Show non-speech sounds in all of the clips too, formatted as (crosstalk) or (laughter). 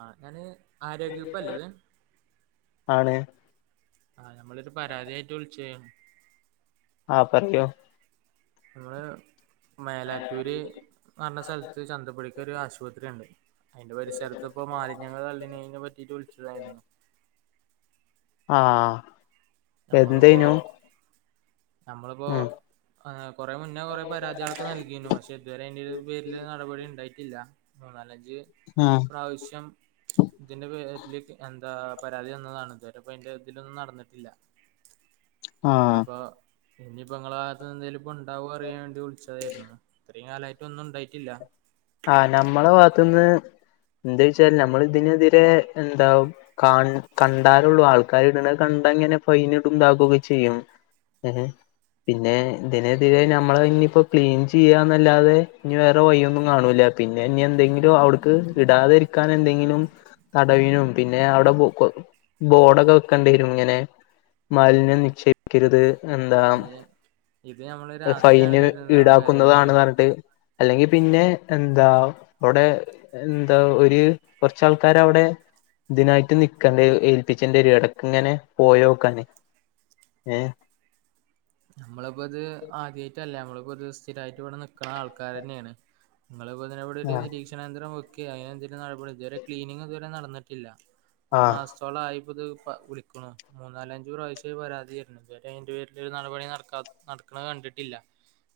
ആ ഞാന് ആരോഗ്യ വകുപ്പ് അല്ല ഇത് ആണ് ആ നമ്മളൊരു പരാതിയായിട്ട് വിളിച്ചു ആ പറയൂ ഇങ്ങൾ മേലാറ്റൂര് പറഞ്ഞ സ്ഥലത്ത് ചന്തപ്പടിക്കെ ഒരു ആശുപത്രി ഉണ്ട് അതിന്റെ പരിസരത്ത് ഇപ്പോ മാലിന്യങ്ങള് തള്ളി നിങ്ങയതിനെപറ്റിട്ട് വിളിച്ചതായിരുന്നു ആ എന്തേനു നമ്മളിപ്പോനമ്മളിപ്പോ ഉം ആ കുറെ മുന്നേ കുറെ പരാദികൾ ഒക്കെ നൽകിരുന്നു പക്ഷെ ഇതുവരെ അന്റെ ഒരു പേരില് നടപടി ഉണ്ടായി ഇല്ലമൂന്നാലഞ്ച് ആ പ്രാവശ്യം ഇതിന്റെ പേരില എന്താ പരാതി വന്നതാണ് ഇതുവരെപ്പൊ അതിന്റെ ഇതിലൊന്നും നടന്നിട്ടില്ല ആ അപ്പൊ ഇഞ് ഇപ്പോനിങ്ങനെ അരര്ത്ത്ന്ന് എന്തേലും ഇപ്പോ ഉണ്ടാവോ അറിയാൻ വേണ്ടി വിളിച്ചതായിരുന്നു ഇകാലമായിട്ട ഒന്നും ഉണ്ടായിട്ടില്ല ആ നമ്മളെ ഭാഗത്തുന്ന് എന്താെച്ചാല് നമ്മൾ ഇതിനെതിരെ എന്താ കണ്ടാലുള്ളൂ ആൾക്കാർ ഇടുന്നത് കൺ അങ്ങനെ ഫയ്ന് ഇണ്ടുകുകൊക്കെ ചെയ്യുംഏ പിന്നെ ഇതിനെതിരെ നമ്മള ഇനിപ്പോ ക്ലീൻ ചെയ്യാന്നല്ലാതെ ഇനി വേറെ വയ്യൊന്നും കാണൂല പിന്നെ ഇനി എന്തെങ്കിലും അവിടെക്ക് ഇടാതെരിക്കാൻ എന്തെങ്കിലും തടവിനും പിന്നെ അവിടെ ബോഡൊക്കെ വെക്കേണ്ടി വരും ഇങ്ങനെ മാലിന്യം നിക്ഷേപിക്കരുത് എന്താ അയ്ന് ഇത് നമ്മള് രാത്രിയാണ് ഫൈന് വരുന്നത് ആൾക്കാര് ഈടാക്കുന്നതാണ് ന്ന് വരുന്നത് പറഞ്ഞിട്ട് അല്ലെങ്കിൽ പിന്നെ എന്താ അവിടെ എന്താ ഒരു കൊറച്ചാൾക്കാര അവിടെ ഇതിനായിട്ട് നിക്കേണ്ടി ഏൽപ്പിച്ചണ്ടി വരും ഇടക്ക് ഇങ്ങനെ പോയോ ക്കാൻ ഏ നമ്മളിപ്പോ അത് ആദ്യമായിട്ടല്ല നമ്മളിപ്പോ സ്ഥിരമായിട്ട് ഇവിടെ നിക്കണ ആൾക്കാാര് തന്നെയാണ് നിങ്ങൾ ഇതിനവിടെ ഒരു ആ നിരീക്ഷണാന്ന്തരം വെക്കെ അതിനെന്ത നടപടി ഇതുവരെ ക്ലീനിങ്് ഇതുവരെ നടന്നിട്ടില്ല ഒരു ആ മാസത്തോളം ആയിപ്പത് വിളിക്കണ് മൂന്ന നാലഞ്ചു പ്രാവശ്യം പരാതിയായിരുന്നു ഇതുവ അന്റെ പേരിൽ നടപടി നടക്കാ നടക്കണ കണ്ടിട്ടില്ല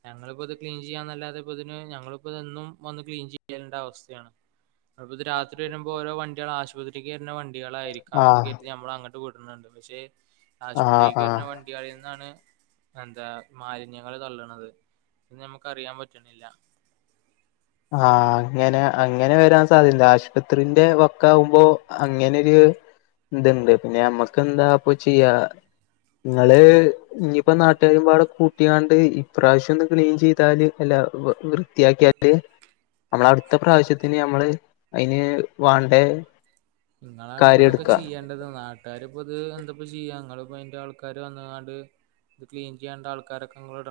ഞങ്ങളിപ്പോ അത് ക്ലീൻ ചെയ്യാന്നല്ലാതെ ഇപ്പ ഇതിന് ഞങ്ങളിപ്പോ ഇതും വന്ന് ക്ലീൻ ചെയ്യാണ്ട അവസ്ഥയാണ് അ രാത്രി വരുമ്പോൾ ഓരോ വണ്ടികൾ ആശുപത്രിക്ക് വരുന്ന വണ്ടികളായിയിരിക്കാം ആ എന്ന് ക നമ്മൾ അങ്ങോട്ട് ണ്ട് പക്ഷെ ആ ആശുപത്രിക്ക് ആ വരുന്ന വണ്ടിയളിൽ നിന്നാണ് എന്താ മാലിന്യങ്ങള്ൾ തള്ളണത് അ നമുക്ക് അറിയാൻ പറ്റുന്നില്ല ആഹ അങ്ങനെ അങ്ങനെ വരാൻ സാധ്യണ്ട് ആശുപത്രിന്റെ വക്ക ആകുമ്പോ അങ്ങനെരു ഇതുണ്ട് പിന്നെ നമ്മക്ക്െന്താപ്പൊ ചെയ്യാ നിങ്ങള് ഇനിയിപ്പോ നാട്ടുകാരരുമ്പാടെ കൂട്ടിയാണ്ട് ഇപ്രാവശ്യം ഒന്ന ക്ലീൻ ചെയ് വൃത്തിയാക്കിയ നമ്മള അടുത്ത പ്രാവശ്യത്തിന് നമ്മള് അതിന് വാണ്ട അതാണ് പ്പോ ഇതൊക്കെ ചെയ്യേണ്ടത് നാട്ട കട്ടാര് ഇപ്പ ഇത് എന്തപ്പ ചെയ്യാങ്ങ ഇ അന്റെ ആൾക്കാാര് വന്നതണ്ട് ഇത് ല എൻ ചെയ്യാണ്ട ആൾക്കാരക്കങ്ങളോട്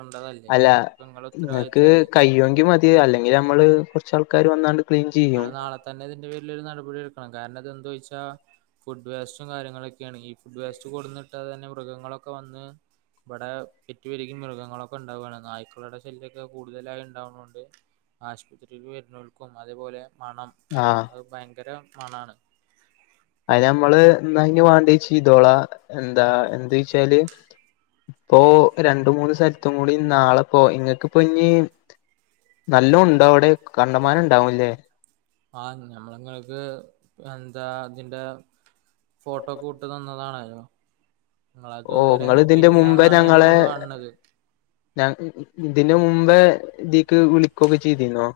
അല്ല നിങ്ങക്ക് കയിയുമോെങ്കിൽ മതി അല്ലെങ്കിൽ നമ്മള് കൊറച്ച ആൾക്കാർ വന്നാണ്ട് ക്ലീൻ ചെയ്യും നിങ്ങള് നാളെ തന്നെ ഇതിന്റെ പേരിലൊരു നടപടി എടുക്കണം കാരണംത എന്താ വെച്ചാൽ ഫുഡ് വേസ്റ്റും കാര്യങ്ങളൊക്കെയാണ് ഈ ഫുഡ് വേസ്റ്റ് കൊടുുന്നുിട്ടാെ തന്നെ മൃഗങ്ങളൊക്കെ വന്ന് ഇവിടെ പെറ്റു പെരുകി മൃഗങ്ങളൊക്കെ ഉണ്ടാവുകയാണ് നായ്ക്കളുടെ ശല്യൊക്കെ കൂടുതലായി ഉണ്ടാവുന്നൊണ്ട് ആശുപത്രിൽ വരുന്നോൽക്കും അതേപോലെ മണം ആഹ് അത് ഭയങ്കര മണന് അതിന് നമ്മള് ന്ന വേണ്ടിയെ ചെയ്തോളാ എന്താ എന്ത് വച്ചാല് ഇപ്പോൊ രണ്ടു മൂന്ന് സ്ഥലത്തും കൂടി നാളെ പോ ഇങ്ങക്ക്ിപ്പോ ഇ നല്ല ഉണ്ടാവും അവിടെ കണ്ടമാന ഉണ്ടാവുംല്ലേ ആ നഞമ്മളങ്ങക്ക് എന്താ ഇതിന്റെ ഫോട്ടോ കൂട്ട് തന്നതാണോ ഓ നിങ്ങളത്ൊതുവരെ നിങ്ങൾ ഇതിന്റെ നോക്കിട്ടില്ലന്നാണ് നഞമ്മള് കാണണുന്നത് ഞാ ഇതിന് മുമ്പേ ഇതീക്ക് വിളിക്കൊക്കെ ചെയ്തിുന്നോ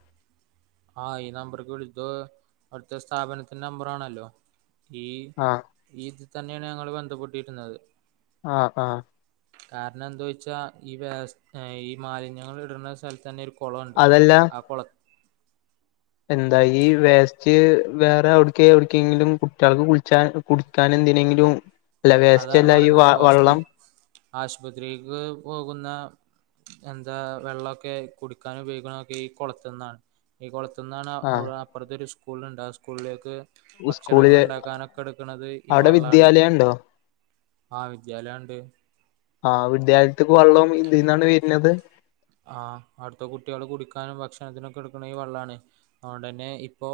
ആഹ് ഈ നമ്പറക്ക് വിളിക്കോ അവിടുത്തെ സ്ഥാപനത്തിന്റെ നമ്പറാണല്ലോ ഈ ആഹ് ഈ ഇത് തന്നെയാണ് ഞങ്ങള്ൾ ബന്ധപ്പെട്ടിരുന്നത് ആഹ ആഹ കാരണം എന്തോഴ്ച ഈ വ ഈ മാലിന്യങ്ങൾ ഇടുന്ന സ്ഥലത്ത് തന്നെ കുളമുണ്ട് അതല്ല ആ കുള എന്താ ഈ വേസ്റ്റ് വേറെ അവിടക്ക് എവിടക്കെങ്കിലും കുട്ടികൾക്ക് കുളിച്ചാ കുടി ക്കാൻ എന്ത െങ്കിലും അല്ല വേസ്റ്റ് അതാണ് അല്ല ഈ പറയുന്നത് വ ഹോസ്പി വെള്ളം ആശുപത്രിക്ക് പോകുന്ന എന്താ വെള്ളമൊക്കെ കുടിക്കാനും ഉപയോഗിക്കാന ഒക്കെ ഈ കൊളത്തു നിന്നാണ് ഈ കൊള അന്നാണ് ആ അപ്പുറത്ത ഒരു സ്കൂളുണ്ട് ആ സ്കൂളിലേക്ക് ഭക്ഷണങ്ങൾ സ്കൂളില് ഉണ്ടാക്കാനൊക്കെ എടുക്കണുന്നത് ഈ അവിടെ വള്ളാണ് വിദ്യാലയം ഉണ്ടോ ആഹ വിദ്യാലയംണ്ട് ആഹ വിദ്യാലയത്തിക്ക് വള്ളം ഇതിൽന്നാണ് വരുന്നത് ആഹ് അടുത്തെ കുട്ടികള് കുടിക്കാനും ഭക്ഷണത്തിനും ഒക്കെ എടുക്കണ ഈ വെള്ളമാണ് അതുകൊണ്ട് തന്നെ ഇപ്പൊ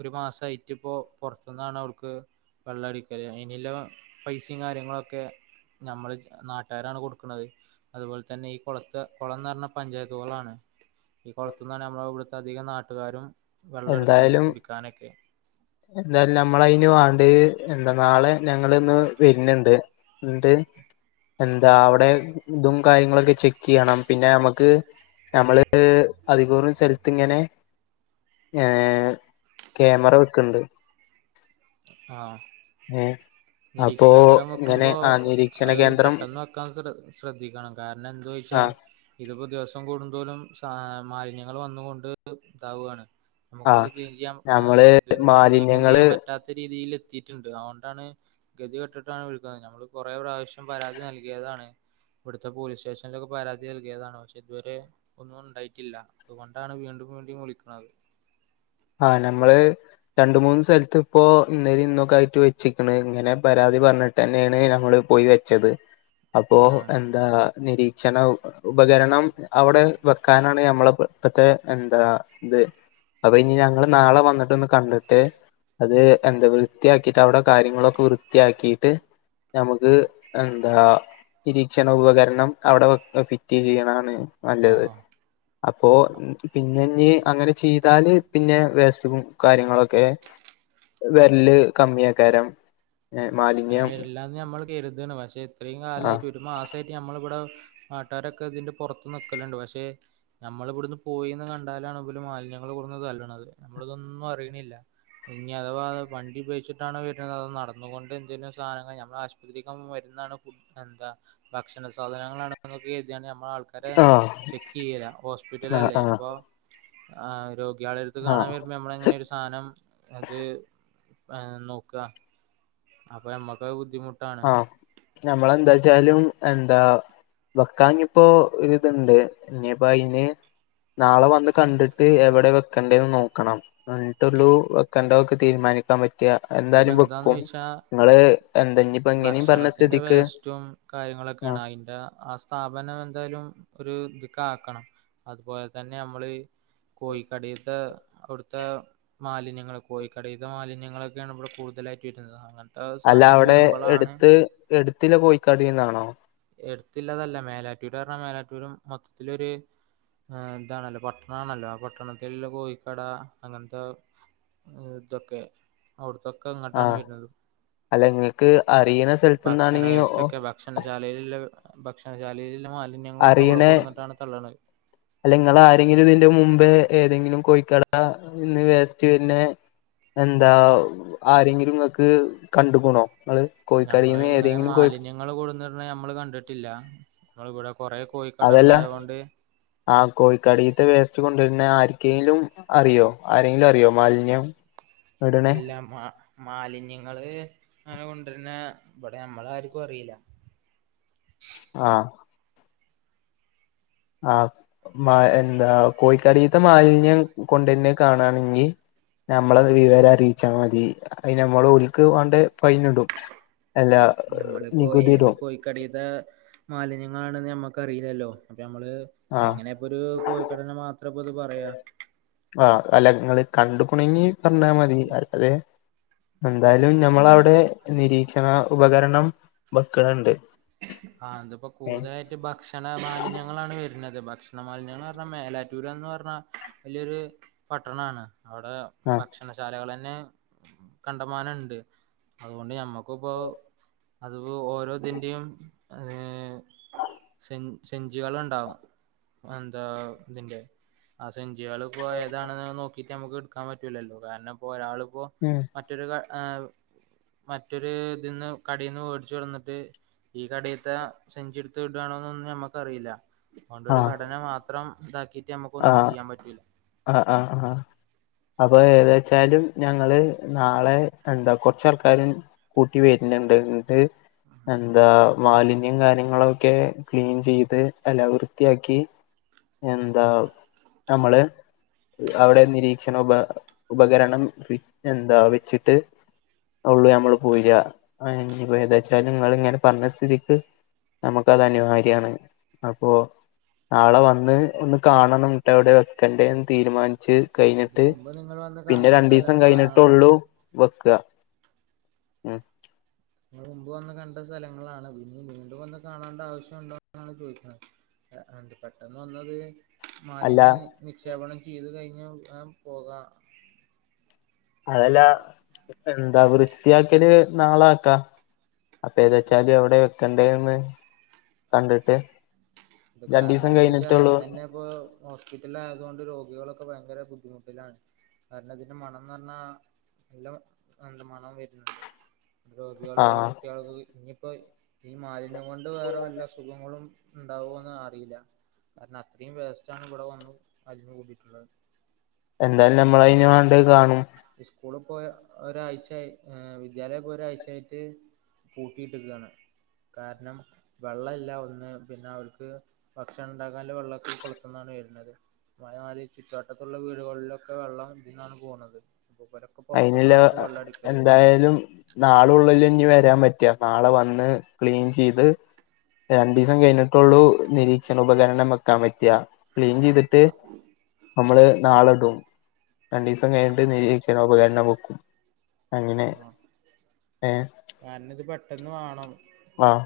ഒരു മാസയിട്ട് ഇപ്പൊ പൊറത്തുന്നാണ് അവർക്ക് വെള്ളംടിക്കല് അയിനിള്ള പൈസയും കാര്യങ്ങളൊക്കെ നമ്മള് നാട്ടുകാരാണ് കൊടുക്കണത് അതുപോലെ തന്നെ ഈ കൊളത്തെ കൊളന്ന് പറഞ്ഞ കുളംന്ന് പറഞ്ഞ പഞ്ചായത്തുകളാണ് ഈ കൊളത്തുന്നാണെങ്കിൽ നമ്മുടെ ഇവിടുത്തെ അധികം നാട്ടുകാരും വെള്ളം എടുക്കണത് എന്തായാലും കുടിക്കാനൊക്കെ എന്തായാലും ഞമ്മളയിന് വേ എന്താ നാളെ ഞങ്ങള് ഇന്ന് വരുന്നുണ്ട് ഇണ്ട് എന്താ അവിടെ ഇതും കാര്യങ്ങളൊക്കെ ചെക്ക് ചെയ്യണം പിന്നെ നമ്മ്ക്ക് ഞമ്മള് അധികൂറ സ്ഥലത്ത് ഇങ്ങനെ ഏഹ് ക്യാമറ വെക്കണ്ട് ആഹ ഏഹ് നിരീക്ഷണാന്തരം വെക്കുമ്പോ നിരീക്ഷണ അത് കേന്ദ്രം പെട്ടെന്ന് വെക്കാൻ ശ്രെ ശ്രദ്ധിക്കണം കാരണം എന്ത ചോയിച്ച ആ ഇതിപ്പോ ദിവസം കൂടുന്തോലും സ മാലിന്യങ്ങള് വന്ന് കൊണ്ട് ഇതാവാണ് നമുക്കത് ആഹ് ക്ലീൻ ചെയ്യാം ഏഹ് ഞമ്മള് ഇത് നീക്കം മാലിന്യങ്ങള് ചെയ്യാൻ പറ്റ റ്റാത്ത രീതില് എത്തിയിട്ടുണ്ട് അതുകൊണ്ടാണ് ഗതി കെട്ടിട്ടാണ് വിളിക്കുന്നത് ഞമ്മള് കൊറെ പ്രാവശ്യം പരാതി നൽകിയതാ താണ് ഇവിടുത്തെ പോലീസ് സ്റ്റേഷനിലൊക്കെ പരാതി നൽകിയതാണ് പക്ഷെ ഇതുവരെ ഒന്നും ഉണ്ടായിട്ടില്ല അതുകൊണ്ടാണ് വീണ്ടും വേണ്ടിയും വിളിക്കണത് ആഹ ഞമ്മള് രണ്ട് മൂന്ന് സ്ഥലത്ത് ഇപ്പോ ഇന്നേലും ഇന്നൊക്കെ ആയിട്ട് വെച്ചിക്കണ് ഇങ്ങനെ പരാതി പറഞ്ഞിട്ട് തന്നെയാണ് ഞമ്മള് പോയി വെച്ചത് അപ്പോ ആ എന്താ നിരീക്ഷണ ഉപകരണം അവിടെ വെക്കാനാണ് ഞമ്മളെ ഇപ്പോത്തെ എന്താ ഇത് അപ്പൊ ഇനി ഞങ്ങള് നാളെ വന്നിട്ടൊന്ന് കണ്ടിട്ട് അത് എന്താ വൃത്തിയാക്കി അവിടെ കാര്യങ്ങളൊക്കെ വൃത്തിയാക്കിയിട്ട് നമുക്ക് എന്താ നിരീക്ഷണ ഉപകരണം അവിടെ ഫിറ്റ് ചെയ്യണാണ് ആ നല്ലത് ആ അപ്പോ പിന്നെ ഇനി അങ്ങനെ ചെയ്താല് പിന്നെ വേസ്റ്റും കാര്യങ്ങളൊക്കെ വരല് കമ്മിയക്കാരം അങ്ങനെ വരില്ലാന്ന് ഞമ്മൾ കരുതാണ് പക്ഷെ ഇത്രയും ആഹ് കാലമായിട്ട് ഒരു മാസം ട്ട് നമ്മളിവിടെ നാട്ടുകാരൊക്കെ ഇതിന്റെ പൊറത്ത് നിക്കലുണ്ട് പക്ഷെ നമ്മളിവിടുന്ന് പോയിന്ന് കണ്ട രാണ് മാലിന്യങ്ങള് കൊണ്ടന്നു തള്ളണത് നമ്മള് ഇതൊന്നും അറിയണില്ല ഇനി അഥവാ വണ്ടിപയോഗിച്ചിട്ടാണ് വരുന്നത് അതോന്നും നട അതുകൊണ്ട് എന്തേലും സാധനങ്ങൾ നമ്മള് ആശുപത്രി വരുന്നാണ് എന്താ ഭക്ഷണ സാധനങ്ങളാണ് കേര്ഥിയാണ് ഞമ്മള് ചുമ്മാ ആൾക്കാരെ ആഹ് ചെക്ക് ചെയ്യലാ ആഹ് ഹോസ്പിറ്റലല്ലേ ആഹ് അപ്പൊ ആ രോഗി യാളടുത്ത് കാണാൻ ആഹ് വരുമ്പോ നമ്മള് എങ്ങനെ ഒരു സാധനം അത് ഏ നോക്കാ അപ്പ ഞമക്ക് അത് ബു ആഹ ഞമ്മള് എന്താ ചെ വച്ചാലും എന്താ വക്കാനിപ്പോ ഒരു ഇതുണ്ട് ഇനിപ്പോ അയിന് നാളെ വന്ന് കണ്ടിട്ട് എവിടെ വെക്കണ്ടേന്ന് നോക്കണം എന്നിട്ടുള്ളൂ വെക്കേണ്ടതൊക്കെ തീരുമാനിക്കാൻ പറ്റും ഇതിപ്പോ എന്തായാലും എന്താന്ന് വെക്കും വെച്ചാ നിങ്ങള് എന്ത ഭക്ഷണത്തിന്റെ വേസ്റ്റും കാര്യങ്ങളൊക്കെയാണ് ആഹ് അതിന്റെ ആ സ്ഥാപനം എന്തായാലും ഒരു ദിക്കാക്കണം അതുപോലെ തന്നെ ഞമ്മള് കോഴിക്കടയിലടുത്തെ അവിടുത്തെ മാലിന്യങ്ങള് കോഴിക്കടയിത്തെ മാലിന്യങ്ങള് ഒക്കെയാണ് ഇവിടെ കൂടുതലായിട്ട് ഇടുന്നത് അങ്ങനത്തെ അല്ല സാധനങ്ങൾ അവിടെ വരുമ്പളാണ് എടുത്ത് എടുത്തിള്ള കോയിക്കടന്നാണോ എടുത്തില്ലതല്ല മേലാറ്റൂര് പറഞ്ഞാൽ മേലാറ്റൂരും മൊത്തത്തിലൊരു ഇതാണല്ലോ പട്ടണം ആണല്ലോ പട്ടണത്തിൽ കോയിക്കട അങ്ങനത്തെ ദോക്കെ അവിടുത്തെ ആഹ് അല്ല ഇങ്ങക്ക് അറിയണ സ്ഥലത്തന്നാണെങ്കി ഓ ഭക്ഷണശാലയില് വല്ല്യ മ അറിയണേ അല്ലെങ്കിൽ ആരെങ്കിലും ഇതിന്റെ മുമ്പേ ഏതെങ്കിലും കോഴിക്കട ഇന്ന് വേസ്റ്റ് വരുനെ എന്താ ആരെങ്കിലും ഇങ്ങക്ക് കണ്ടുകണോ നമ്മൾ ഇങ്ങനെ മാലിന്യങ്ങൾ കൊടുന്നിടുണത് നമ്മൾ കണ്ടിട്ടില്ല നിങ്ങ അതെല്ല ആഹ് കോഴികടീത്തെ വെസ്റ്റ് വേസ്റ്റ് കൊണ്ടാർന്നേ ആർക്കെങ്കിലും അറിയോ ആരെങ്കിലും അറിയോ മാലിന്യം ഇടണേ ഇല്ല മ മാലിന്യങ്ങൾ അങ്ങനെ കൊണ്ടാർന്നേ ഇവിടെ നമ്മൾ ആർക്കും അറിയില്ല ആ എന്താ കോഴിക്കടത്തെ മാലിന്യം കൊണ്ടാർന്നേ കാണാണെങ്കിൽ നമ്മൾ വിവര അറിയിച്ചാൽ മതി അതിൻ നമ്മൾ ഒൽക് വണ്ടേ ഫൈൻ ഇടും അല്ല നമ്മളിപ്പോ ഏത് നികുതിയിടും കോഴിക്കഡീത്തെ മാലിന്യങ്ങളാണന്ന് നമ്മക്കറിയില്ലല്ലോ നമ്മള് ആഹ് എങ്ങനെയപ്പൊത് ഒരു കോഴിക്കടനെ മാത്രപ്പൊ ഇത് പറയാ ആ അല്ല ഇങ്ങൾ കണ്ടുകുണെകിൽ പറഞ്ഞാ മതി അല്ലതെ എന്തായാലും നമ്മൾ അവിടെ നിരീക്ഷണ ഉപകരണം വെക്കുണ്ണ്ട് ആ അതിപ്പോ കൂടുതലായിട്ട് ഭക്ഷണ മാലിന്യങ്ങളാണ് വരുന്നത് അതെ ഭക്ഷണ മലിന്യങ്ങൾ എന്ന് പറഞ്ഞാൽ മേലാറ്റൂർന്ന് പറഞ്ഞാൽ വല്യൊരു പട്ടണമാണ് അവിടെ ആഹ് ഭക്ഷണശാലകൾ തന്നെ കണ്ടമാനംണ്ട് അതുകൊണ്ട് നമ്മക്ക് പ്പോ അത് പ്പോ ഓരോതിൻന്റെയും സെ സെഞ്ചികളണ്ടാവും എന്താ ഇതിന്റെ ആ സെഞ്ചി സജികളി പ്പോൾ ഏതാണെന്ന് നോക്കീട്ട് ഇപ്പോ എടുക്കാൻ പറ്റൂല്ലല്ലോ കാരണം ഇപ്പോ ഒരാളിപ്പോൾ ഉം മറ്റൊരു ആ മറ്റൊരു ഇതിൽന്ന് കടീന്ന് വേടിച് കൊടന്നിട്ട് ഈ കടേത്തെ സെഞ്ചി എടതിട്ടാണോന്നു നമ്മക്കറിയില്ല അതുകൊണ്ട് ഒരു കടനെ മാത്രം ന്തക്കി ആഹ ആഹ് അ ആ അപ്പൊ ഏതാച്ചാലും ഞങ്ങള് നാളെ എന്താ കുറച്ച് ആൾക്കാരും കൂട്ടി വരുന്നുണ്ട് എന്നിട്ട് എന്താ മാലിന്യം കാര്യങ്ങളൊക്കെ ക്ലീൻ ചെയ്ത് അല്ല വൃത്തിയാക്കി എന്താ നമ്മൾ അവിടെ നിരീക്ഷണ ഉപ ഉപകരണം എന്താ വച്ചിട്ട് ഉള്ളൂ നമ്മൾ പോര്യ ഇപ്പോ ഏന്താച്ചാലും നിങ്ങൾ ഇങ്ങനെ പറഞ്ഞ സ്ഥിതിക്ക് നമ്മുക്ക് അത് അനിവാര്യാണ്, അപ്പോ നാളെ വന്ന് ഒന്ന് കാണ് വന്ന് എവിടെ വെക്കേണ്ടേന്ന് തീരുമാനിച്ച്. ഇത് കഴിഞ്ഞിട്ട് മുമ്പ് നിങ്ങൾ വന്ന് പിന്നെ കണ്ട രണ്ടു ദിവസം സ്ഥലങ്ങളാണ് കഴിഞ്ഞിട്ടള്ളൂ വെക്ക്യ. ഉ നിങ്ങൾ മുമ്പ് വന്ന് കണ്ട സ്ഥലങ്ങളാണ് പിന്നെ വീണ്ടും വന്ന് കാണേണ്ട ആവശ്യംമുണ്ടോ എന്നാണ് ചോദിക്കുന്നത്. ആ എന്തേ പെട്ടന് വന്നത്. അല്ല മാലിന്യം നിക്ഷേപണം ചെയ്തു കഴിഞ്ഞു ന്നാ പോകാം അതെല്ല എന്താ വൃത്തിയാക്കൽ നാളെ ആക്കാം അപ്പേ ഏതാ വെച്ചാൽ എവിടെ വെക്കണ്ടേന്ന് കണ്ടിട്ട്. കാരണം രണ്ടീസം എന്താ ചോയ്ച്ച കഴിഞ്ഞിട്ടൊള്ളൂ ഇന്നന്നെ ഇപ്പോ ഹോസ്പിറ്റലിൽ ആയതുകൊണ്ട് രോഗികളൊക്കെ ഭയങ്കര ബുദ്ധിമുട്ടിലാണ് അതിന്റെ മണംന്ന് പറഞ്ഞാ ഇല്ല നല്ല മണം വർണുണ്ട് ഇവിടെ രോഗികളും ഇവിടെ ആഹ് കുട്ടികൾക്ക് ഇനിയിപ്പോ ഈ മാലിന്യം കൊണ്ട് വേറെ വല്ലാ അസുഖങ്ങളും ഉണ്ടാവോന്നു അറിയില്ല കാരണം അത്രയും വേസ്റ്റണ് ഇവിടെ വന്ന് അടിങ്ങുകൂടീട്ടുള്ളത് എന്തായാലും നമ്മൾ അതിൻ വേണ്ടത് കാണും സ്കൂളിൽ പോയ ഒരാഴ്ചയായി വിദ്യാലയം ഇപ്പൊ ഒരാഴ്ചയായിട്ട് പൂട്ടിട്ടകാണ് കാരണം വെള്ളംല്ല ഒന്ന് പിന്നെ അവർക്ക് ഭക്ഷണം ഉണ്ടാകാനുള്ള വെള്ളൊക്കെ കൊളത്ത് ന്നാണ് വരുന്നത് (unintelligible) ചുറ്റുവട്ടത്തുള്ള വീ വീടുകളിലൊക്കെ വെള്ളം ഇതിന്നാണ് പോണത് അപ്പോൾ ഇവരൊക്കെ അയിനുള്ള പുറത്തുനിന്നാണ് ഇപ്പോൾ വെള്ളം അടിക്കല് എന്തായാലും നാളെ ഉള്ളിൽ ഇനി വരാൻ പറ്റിയ നാളെ വന്ന് ക്ലീൻ ചെയ്ത് രണ്ട് ദിവസം കഴിഞ്ഞിട്ടുള്ളു നിരീക്ഷണ ഉപകരണം വെക്കാൻ പറ്റ്ആ ക്ലീൻ ചെയ്തിട്ട് നമ്മള് നാളെ ഇടും രണ്ട് ദിവസം കഴിഞ്ഞിട്ട് നിരീക്ഷ ഉപകരണം വെക്കും അങ്ങനെ ആ ഏ എന്ന് വേണം ആഹ്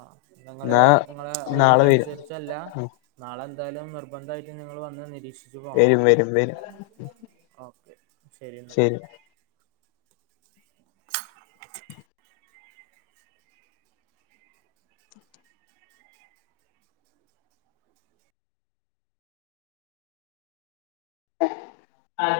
ആ നിങ്ങള് നിങ്ങളെ നാളെ വരും ഒഴവിനനുസരിച്ചല്ല ഉം നാളെ എന്തായാലും നിർബന്ധമായിട്ട് നിങ്ങൾ വന്ന് നിരീക്ഷിച്ചു പോണം വരും വരും വരും ശരി ന്നാ ആ